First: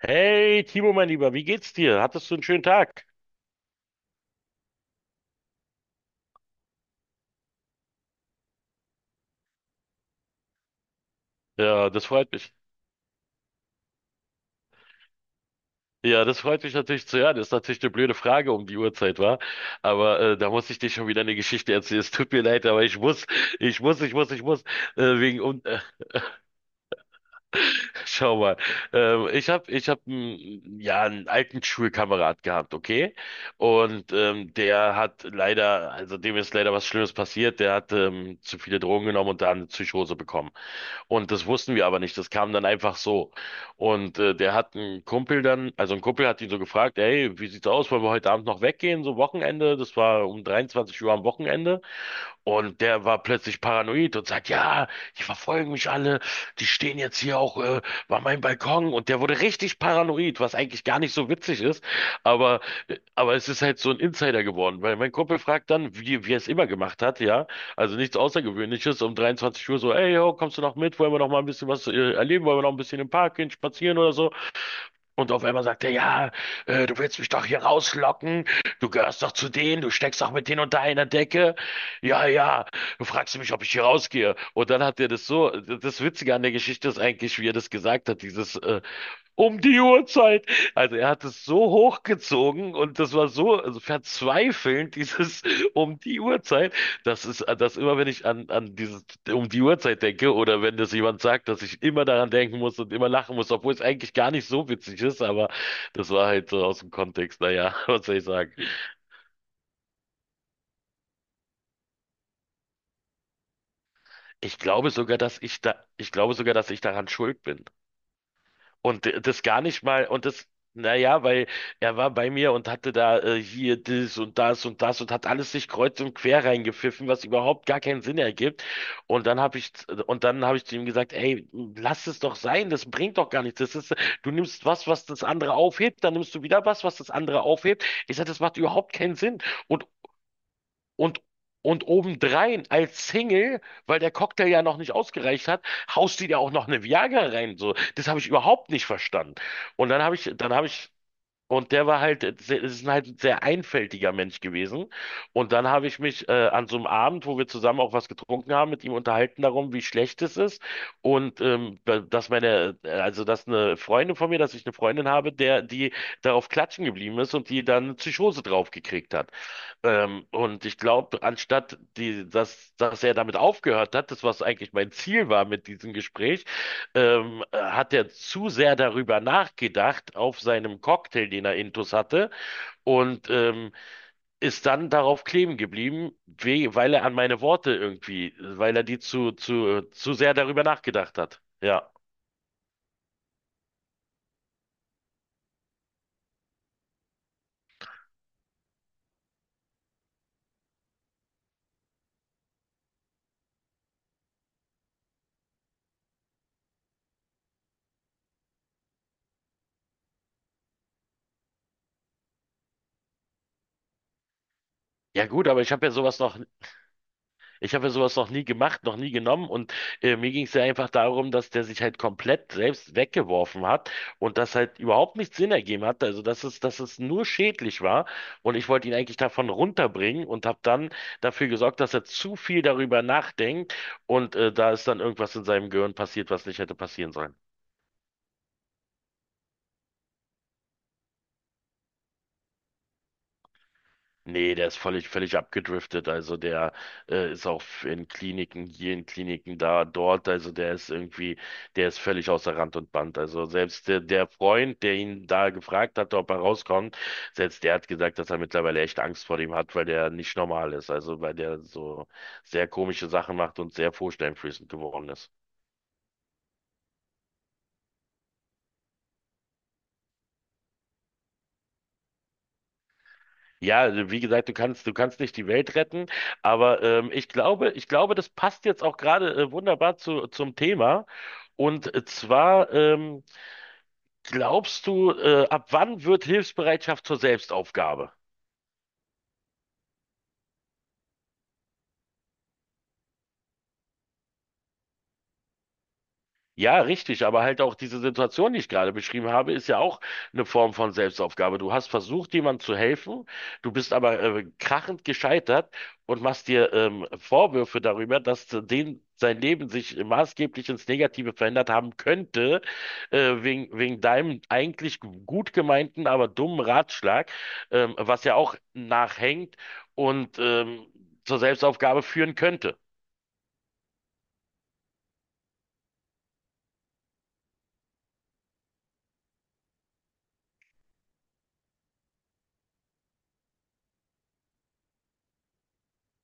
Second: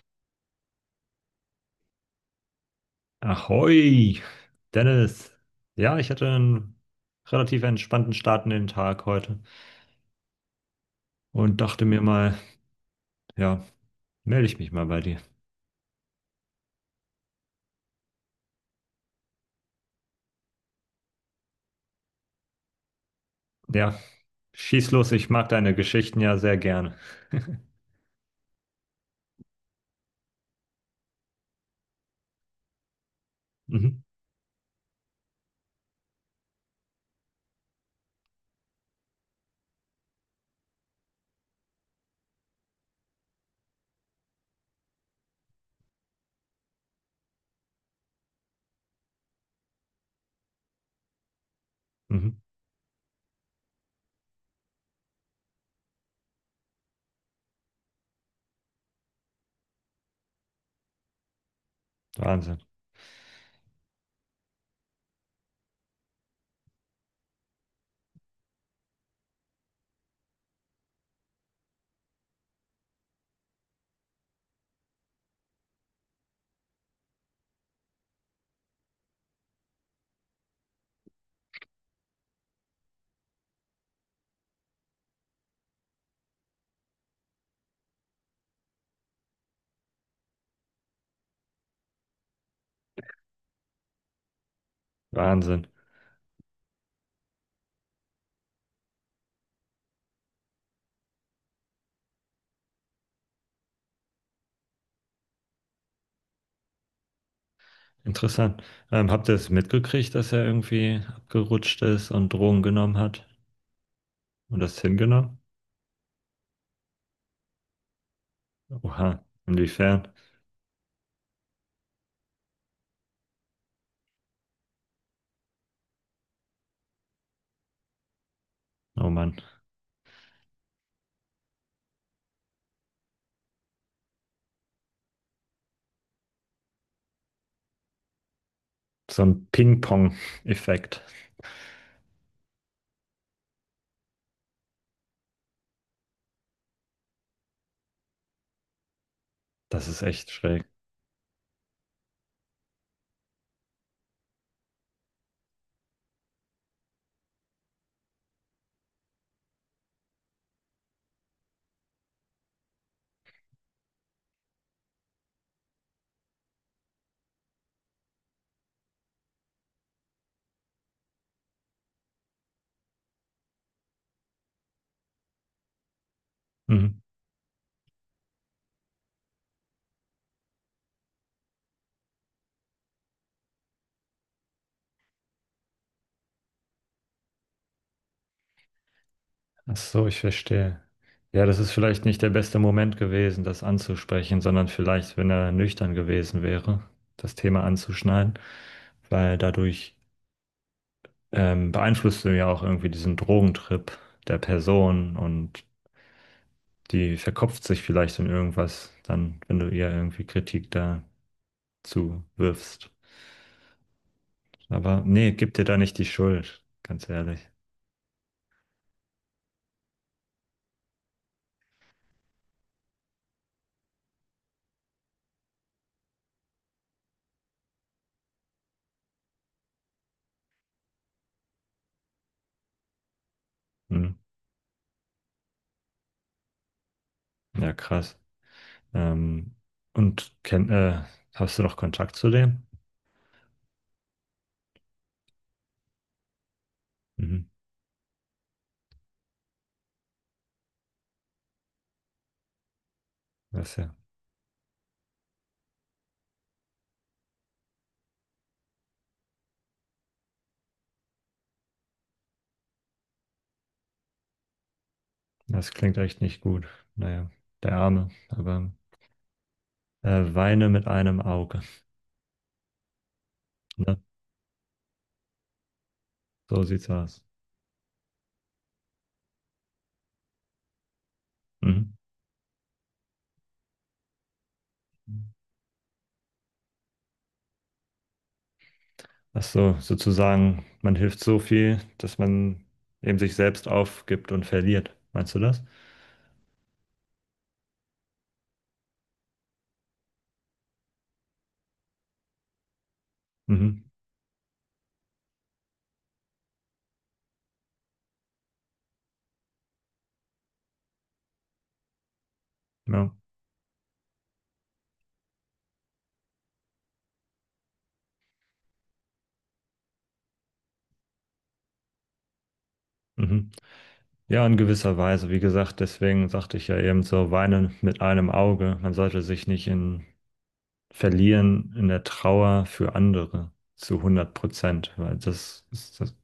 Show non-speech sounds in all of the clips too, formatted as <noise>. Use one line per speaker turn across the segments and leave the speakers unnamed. Hey, Timo, mein Lieber, wie geht's dir? Hattest du einen schönen Tag?
Ahoi, Dennis. Ja, ich hatte einen relativ entspannten Start in den Tag heute und dachte
Ja,
mir
das freut
mal,
mich.
ja, melde ich mich mal bei dir.
Ja, das freut mich natürlich zu hören. Ist natürlich eine blöde Frage um die Uhrzeit, war. Aber da muss ich dir schon wieder eine Geschichte erzählen. Es tut mir leid, aber ich muss, ich
Ja,
muss, ich muss, ich muss.
schieß los,
Äh,
ich
wegen
mag
um,
deine
äh,
Geschichten ja sehr gerne.
<laughs> Schau mal. Ich hab, einen, ja, einen alten Schulkamerad gehabt, okay?
Mhm.
Und der hat leider, also dem ist leider was Schlimmes passiert. Der hat zu viele Drogen genommen und da eine Psychose bekommen. Und das wussten wir aber nicht. Das kam dann einfach so. Und der hat einen Kumpel dann, also ein Kumpel hat ihn so gefragt, hey, wie sieht's aus? Wollen wir heute Abend noch weggehen? So Wochenende. Das war um 23 Uhr am Wochenende.
Mhm.
Und der war plötzlich paranoid und sagt, ja, die verfolgen mich alle, die stehen jetzt hier auch bei meinem Balkon. Und der wurde richtig paranoid, was eigentlich gar nicht so witzig ist.
Wahnsinn.
Aber, aber es ist halt so ein Insider geworden, weil mein Kumpel fragt dann, wie er es immer gemacht hat, ja. Also nichts Außergewöhnliches, um 23 Uhr so, ey, yo, kommst du noch mit? Wollen wir noch mal ein bisschen was erleben? Wollen wir noch ein bisschen im Park gehen, spazieren oder so? Und auf einmal sagt er, ja, du willst mich doch hier rauslocken. Du gehörst doch zu denen, du steckst doch mit denen unter einer Decke. Ja, ja, du fragst mich, ob ich hier rausgehe. Und dann hat er das so, das Witzige an der Geschichte ist eigentlich, wie er das gesagt hat, dieses um die Uhrzeit. Also er hat es so hochgezogen und das war so also verzweifelnd, dieses
Wahnsinn.
<laughs> um die Uhrzeit. Das ist, das immer, wenn ich an dieses, um die Uhrzeit denke oder wenn das jemand sagt, dass ich immer daran denken muss und immer lachen muss, obwohl es eigentlich gar nicht so witzig ist, aber das war halt so aus dem Kontext. Naja, <laughs> was soll ich sagen?
Interessant. Habt ihr es mitgekriegt, dass er irgendwie abgerutscht ist und Drogen genommen hat
Ich
und das
glaube sogar, dass
hingenommen?
ich da, ich glaube sogar, dass ich daran schuld bin. Und
Oha,
das gar nicht
inwiefern?
mal, und das, naja, weil er war bei mir und hatte da hier das und das und das und hat alles sich kreuz und quer reingepfiffen, was überhaupt gar keinen Sinn ergibt.
Oh
Und
Mann,
dann habe ich, und dann habe ich zu ihm gesagt, ey, lass es doch sein, das bringt doch gar nichts. Das ist, du nimmst was, was das andere aufhebt, dann nimmst du wieder was, was das andere aufhebt. Ich sage, das macht überhaupt keinen
so
Sinn.
ein
Und
Ping-Pong-Effekt.
und, und obendrein als Single, weil der Cocktail ja noch nicht ausgereicht hat, haust die dir auch noch eine Viagra rein. So, das habe ich überhaupt nicht verstanden.
Das
Und
ist echt
dann habe
schräg.
ich und der war halt, ist halt ein sehr einfältiger Mensch gewesen. Und dann habe ich mich an so einem Abend, wo wir zusammen auch was getrunken haben, mit ihm unterhalten darum, wie schlecht es ist. Und dass meine, also dass eine Freundin von mir, dass ich eine Freundin habe, der, die darauf klatschen geblieben ist und die dann eine Psychose drauf gekriegt hat. Und ich glaube, anstatt die, dass er damit aufgehört hat, das was eigentlich mein Ziel war mit diesem Gespräch,
Mhm.
hat er zu sehr darüber nachgedacht auf seinem Cocktail, den er intus hatte, und ist dann darauf kleben geblieben, we weil er an meine Worte irgendwie, weil er die zu,
Ach
zu,
so,
zu
ich
sehr darüber
verstehe.
nachgedacht hat.
Ja, das ist
Ja.
vielleicht nicht der beste Moment gewesen, das anzusprechen, sondern vielleicht, wenn er nüchtern gewesen wäre, das Thema anzuschneiden, weil dadurch beeinflusst du ja auch irgendwie diesen Drogentrip der Person, und die verkopft sich vielleicht in irgendwas, dann, wenn du ihr irgendwie Kritik dazu wirfst. Aber
Ja
nee,
gut,
gib
aber
dir
ich
da
habe ja
nicht die
sowas noch
Schuld, ganz ehrlich.
Ich habe ja sowas noch nie gemacht, noch nie genommen und mir ging es ja einfach darum, dass der sich halt komplett selbst weggeworfen hat und das halt überhaupt nicht Sinn ergeben hat, also dass es nur schädlich war und ich wollte ihn eigentlich davon runterbringen und habe dann dafür gesorgt, dass er zu viel darüber nachdenkt
Hm.
und da ist dann irgendwas in seinem Gehirn passiert, was nicht hätte passieren sollen.
Ja, krass. Ähm, und kenn, äh, hast du noch Kontakt zu dem?
Nee, der ist völlig, völlig abgedriftet. Also der
Mhm.
ist auch in Kliniken, hier in Kliniken, da, dort. Also der ist irgendwie, der ist völlig außer Rand und Band. Also
Das,
selbst
ja,
der, der Freund, der ihn da gefragt hat, ob er rauskommt, selbst der hat gesagt, dass er mittlerweile echt Angst vor dem hat, weil der nicht normal ist. Also weil der so sehr komische Sachen macht und sehr vorstellungsflößend geworden ist.
das klingt echt nicht gut. Naja, der Arme, aber weine mit einem Auge.
Ja,
Ne?
also wie gesagt, du kannst nicht die Welt retten,
So
aber
sieht's aus.
ich glaube, das passt jetzt auch gerade wunderbar zum Thema.
Mhm.
Und zwar, glaubst du, ab wann wird Hilfsbereitschaft zur Selbstaufgabe?
Ach so, sozusagen, man hilft so viel, dass man eben sich selbst aufgibt und verliert. Meinst du das?
Ja, richtig, aber halt auch diese Situation, die ich gerade beschrieben habe, ist ja auch eine Form von Selbstaufgabe. Du hast versucht, jemandem zu helfen, du
Mhm.
bist aber krachend gescheitert und machst dir Vorwürfe darüber, dass den sein Leben sich maßgeblich ins Negative verändert haben könnte,
Ja.
wegen deinem eigentlich gut gemeinten, aber dummen Ratschlag, was ja auch nachhängt und zur Selbstaufgabe führen könnte.
Mhm. Ja, in gewisser Weise. Wie gesagt, deswegen sagte ich ja eben so, weinen mit einem Auge. Man sollte sich nicht in verlieren in der Trauer für andere zu 100%, weil das ist das,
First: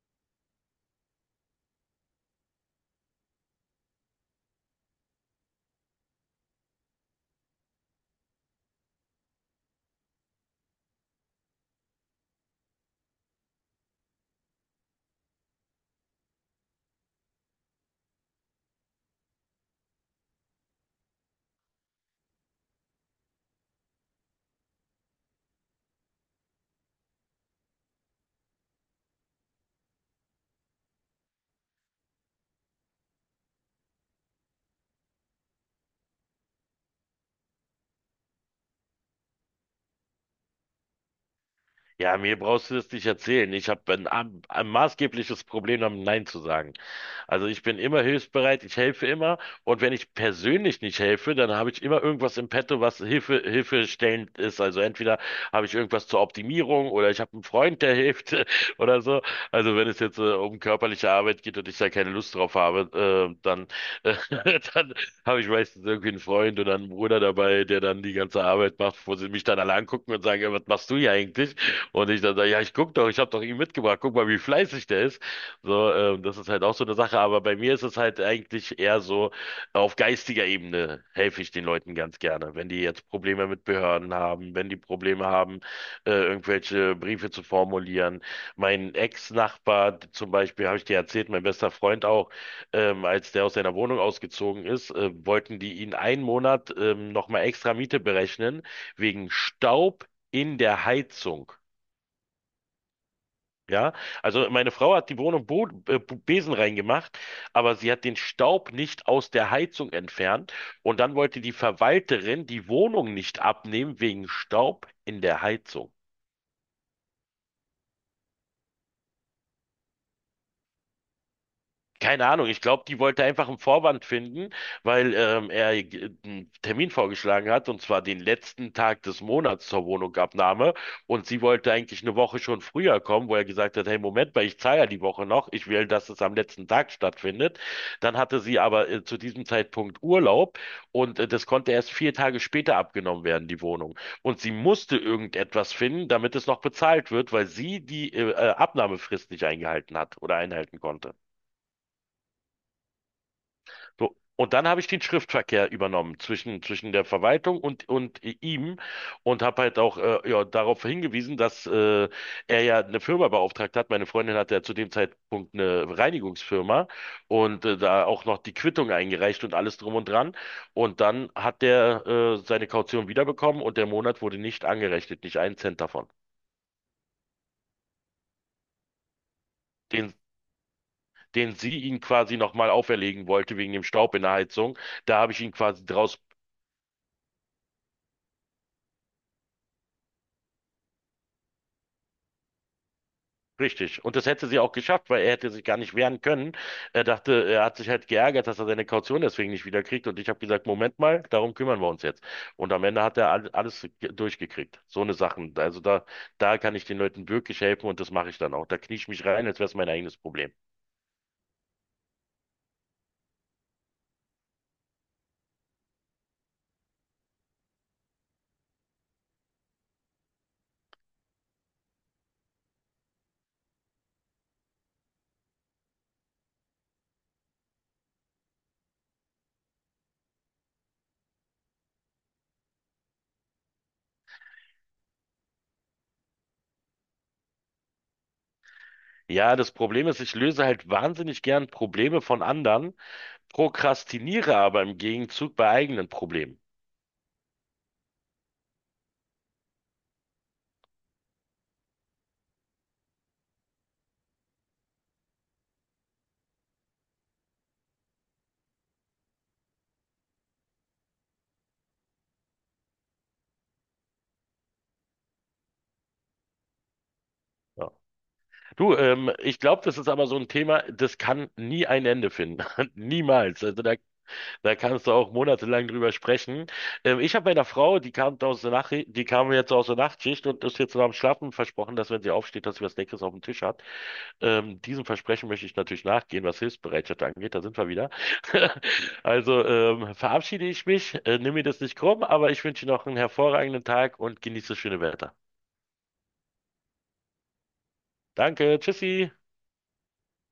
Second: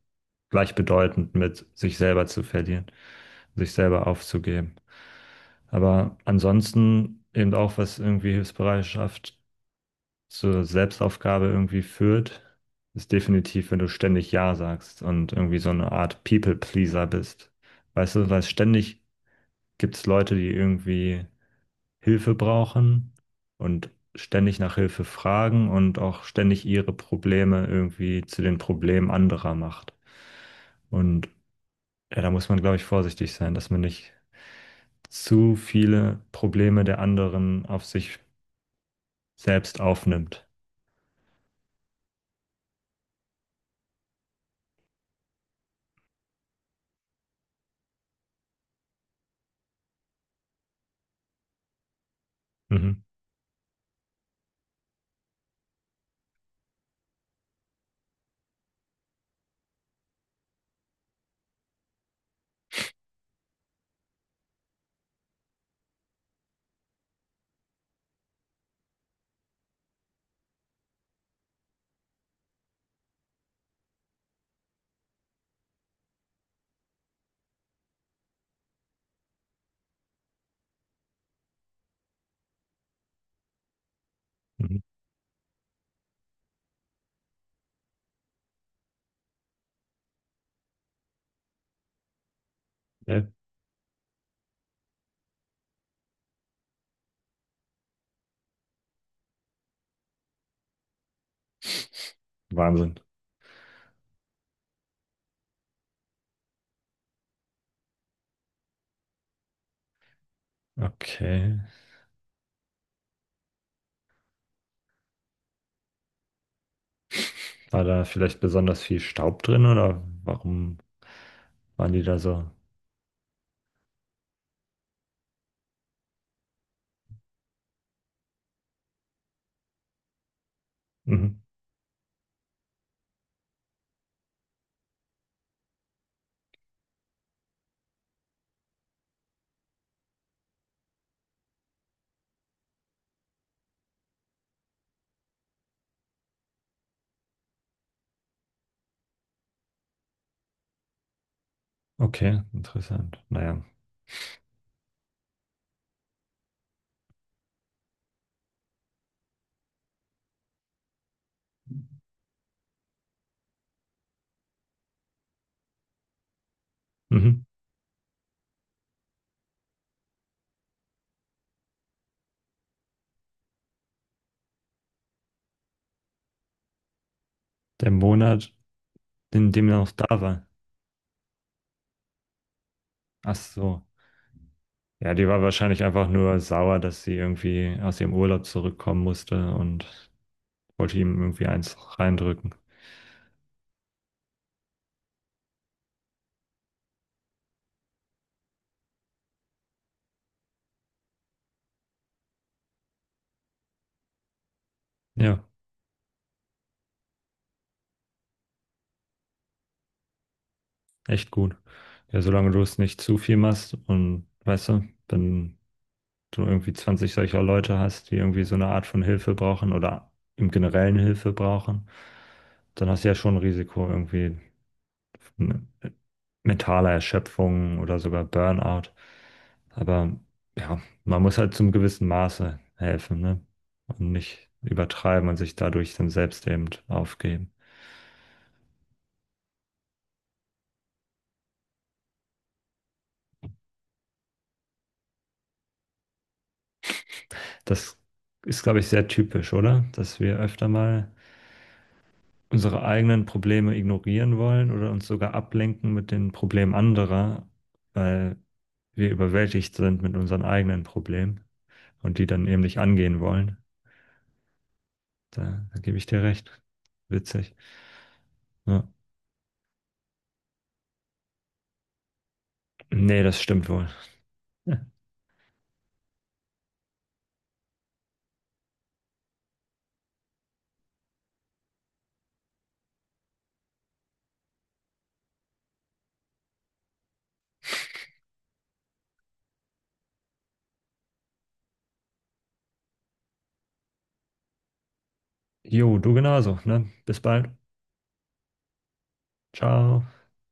gleichbedeutend mit sich selber zu verlieren, sich selber aufzugeben. Aber ansonsten eben auch, was irgendwie Hilfsbereitschaft zur Selbstaufgabe irgendwie führt, ist definitiv, wenn du ständig Ja sagst und irgendwie so eine Art People-Pleaser bist. Weißt du, weil ständig gibt es Leute, die irgendwie Hilfe brauchen und ständig nach Hilfe fragen und auch ständig ihre Probleme irgendwie zu den Problemen anderer macht. Und ja, da muss man, glaube ich, vorsichtig sein, dass man nicht zu viele Probleme der anderen auf sich selbst aufnimmt.
Ja, mir brauchst du das nicht erzählen. Ich habe ein maßgebliches Problem damit, Nein zu sagen. Also ich bin immer hilfsbereit, ich helfe immer. Und wenn ich persönlich nicht helfe, dann habe ich immer irgendwas im Petto, was
Mhm.
Hilfestellend ist. Also entweder habe ich irgendwas zur Optimierung oder ich habe einen Freund, der hilft <laughs> oder so. Also wenn es jetzt um körperliche Arbeit geht und ich da keine Lust drauf habe, äh, <laughs> dann habe ich meistens irgendwie einen Freund oder einen Bruder dabei, der dann die ganze Arbeit macht, wo sie mich dann alle angucken und sagen, "Ja, was machst du hier eigentlich? Und ich dann sage, ja, ich guck doch, ich habe doch ihn mitgebracht, guck mal, wie fleißig der ist." So, das ist halt auch so eine Sache, aber bei mir ist es halt eigentlich eher so, auf geistiger Ebene helfe ich den Leuten ganz gerne. Wenn die jetzt Probleme mit Behörden haben, wenn die
Mhm.
Probleme haben, irgendwelche Briefe zu formulieren. Mein Ex-Nachbar zum Beispiel, habe ich dir erzählt, mein bester Freund auch,
Ja,
als der aus seiner Wohnung ausgezogen ist, wollten die ihn einen Monat nochmal extra Miete berechnen, wegen Staub in der Heizung.
Wahnsinn.
Ja, also meine Frau hat die Wohnung Besen reingemacht, aber sie hat den Staub nicht aus der Heizung entfernt und dann wollte die
Okay.
Verwalterin die Wohnung nicht abnehmen wegen Staub in der Heizung.
War da vielleicht besonders viel Staub drin oder warum waren die da
Keine
so?
Ahnung, ich glaube, die wollte einfach einen Vorwand finden, weil er einen Termin vorgeschlagen hat, und zwar den letzten Tag des Monats zur Wohnungsabnahme. Und sie
Mhm.
wollte eigentlich eine Woche schon früher kommen, wo er gesagt hat, hey, Moment mal, ich zahle ja die Woche noch, ich will, dass es am letzten Tag stattfindet. Dann hatte sie aber zu diesem Zeitpunkt Urlaub und das konnte erst vier Tage später abgenommen werden, die Wohnung. Und sie musste irgendetwas finden, damit es noch bezahlt wird, weil sie die Abnahmefrist nicht eingehalten hat oder einhalten konnte.
Okay, interessant. Naja.
So. Und dann habe ich den Schriftverkehr übernommen zwischen der Verwaltung und ihm und habe halt auch ja, darauf hingewiesen, dass er ja eine Firma beauftragt hat. Meine Freundin hatte ja zu dem Zeitpunkt eine Reinigungsfirma
Mhm.
und da auch noch die Quittung eingereicht und alles drum und dran. Und dann hat der seine Kaution wiederbekommen und der Monat wurde nicht angerechnet, nicht einen Cent davon.
Der Monat, in dem er noch
Den,
da war.
den sie ihn quasi nochmal auferlegen
Ach
wollte wegen
so.
dem Staub in der Heizung.
Ja,
Da
die
habe ich
war
ihn
wahrscheinlich
quasi
einfach
draus.
nur sauer, dass sie irgendwie aus ihrem Urlaub zurückkommen musste und wollte ihm irgendwie eins reindrücken.
Richtig. Und das hätte sie auch geschafft, weil er hätte sich gar nicht wehren können. Er dachte, er hat sich halt geärgert, dass er seine Kaution deswegen nicht wiederkriegt. Und ich habe gesagt, Moment mal, darum kümmern wir uns jetzt. Und am Ende hat er alles durchgekriegt. So eine
Ja.
Sachen. Also da kann ich den Leuten wirklich helfen und das mache ich dann auch. Da knie ich mich rein, als wäre es mein eigenes Problem.
Echt gut. Ja, solange du es nicht zu viel machst, und weißt du, wenn du irgendwie 20 solcher Leute hast, die irgendwie so eine Art von Hilfe brauchen oder im Generellen Hilfe brauchen, dann hast du ja schon ein Risiko irgendwie von mentaler Erschöpfung oder sogar Burnout. Aber ja, man muss halt zum gewissen Maße helfen, ne? Und nicht übertreiben und sich dadurch dann selbst eben aufgeben.
Ja, das Problem ist, ich löse halt wahnsinnig gern Probleme von anderen, prokrastiniere aber im Gegenzug bei eigenen Problemen.
Das ist, glaube ich, sehr typisch, oder? Dass wir öfter mal unsere eigenen Probleme ignorieren wollen oder uns sogar ablenken mit den Problemen anderer, weil wir überwältigt sind mit unseren eigenen Problemen und die dann eben nicht angehen wollen. Da gebe ich dir recht. Witzig.
Ja.
Ja.
Du, ich glaube, das ist aber so ein Thema, das kann nie ein Ende finden. <laughs>
Nee, das
Niemals.
stimmt
Also
wohl.
da
<laughs>
kannst du auch monatelang drüber sprechen. Ich habe meiner Frau, die kam aus der Nacht, die kam jetzt aus der Nachtschicht und ist jetzt noch am Schlafen versprochen, dass wenn sie aufsteht, dass sie was Leckeres auf dem Tisch hat. Diesem Versprechen möchte ich natürlich nachgehen, was Hilfsbereitschaft angeht. Da sind wir wieder. <laughs> Also verabschiede ich mich, nimm mir das nicht krumm, aber ich wünsche dir noch einen hervorragenden Tag und genieße das schöne Wetter.
Jo, du genauso, ne? Bis bald.
Danke, tschüssi.
Ciao.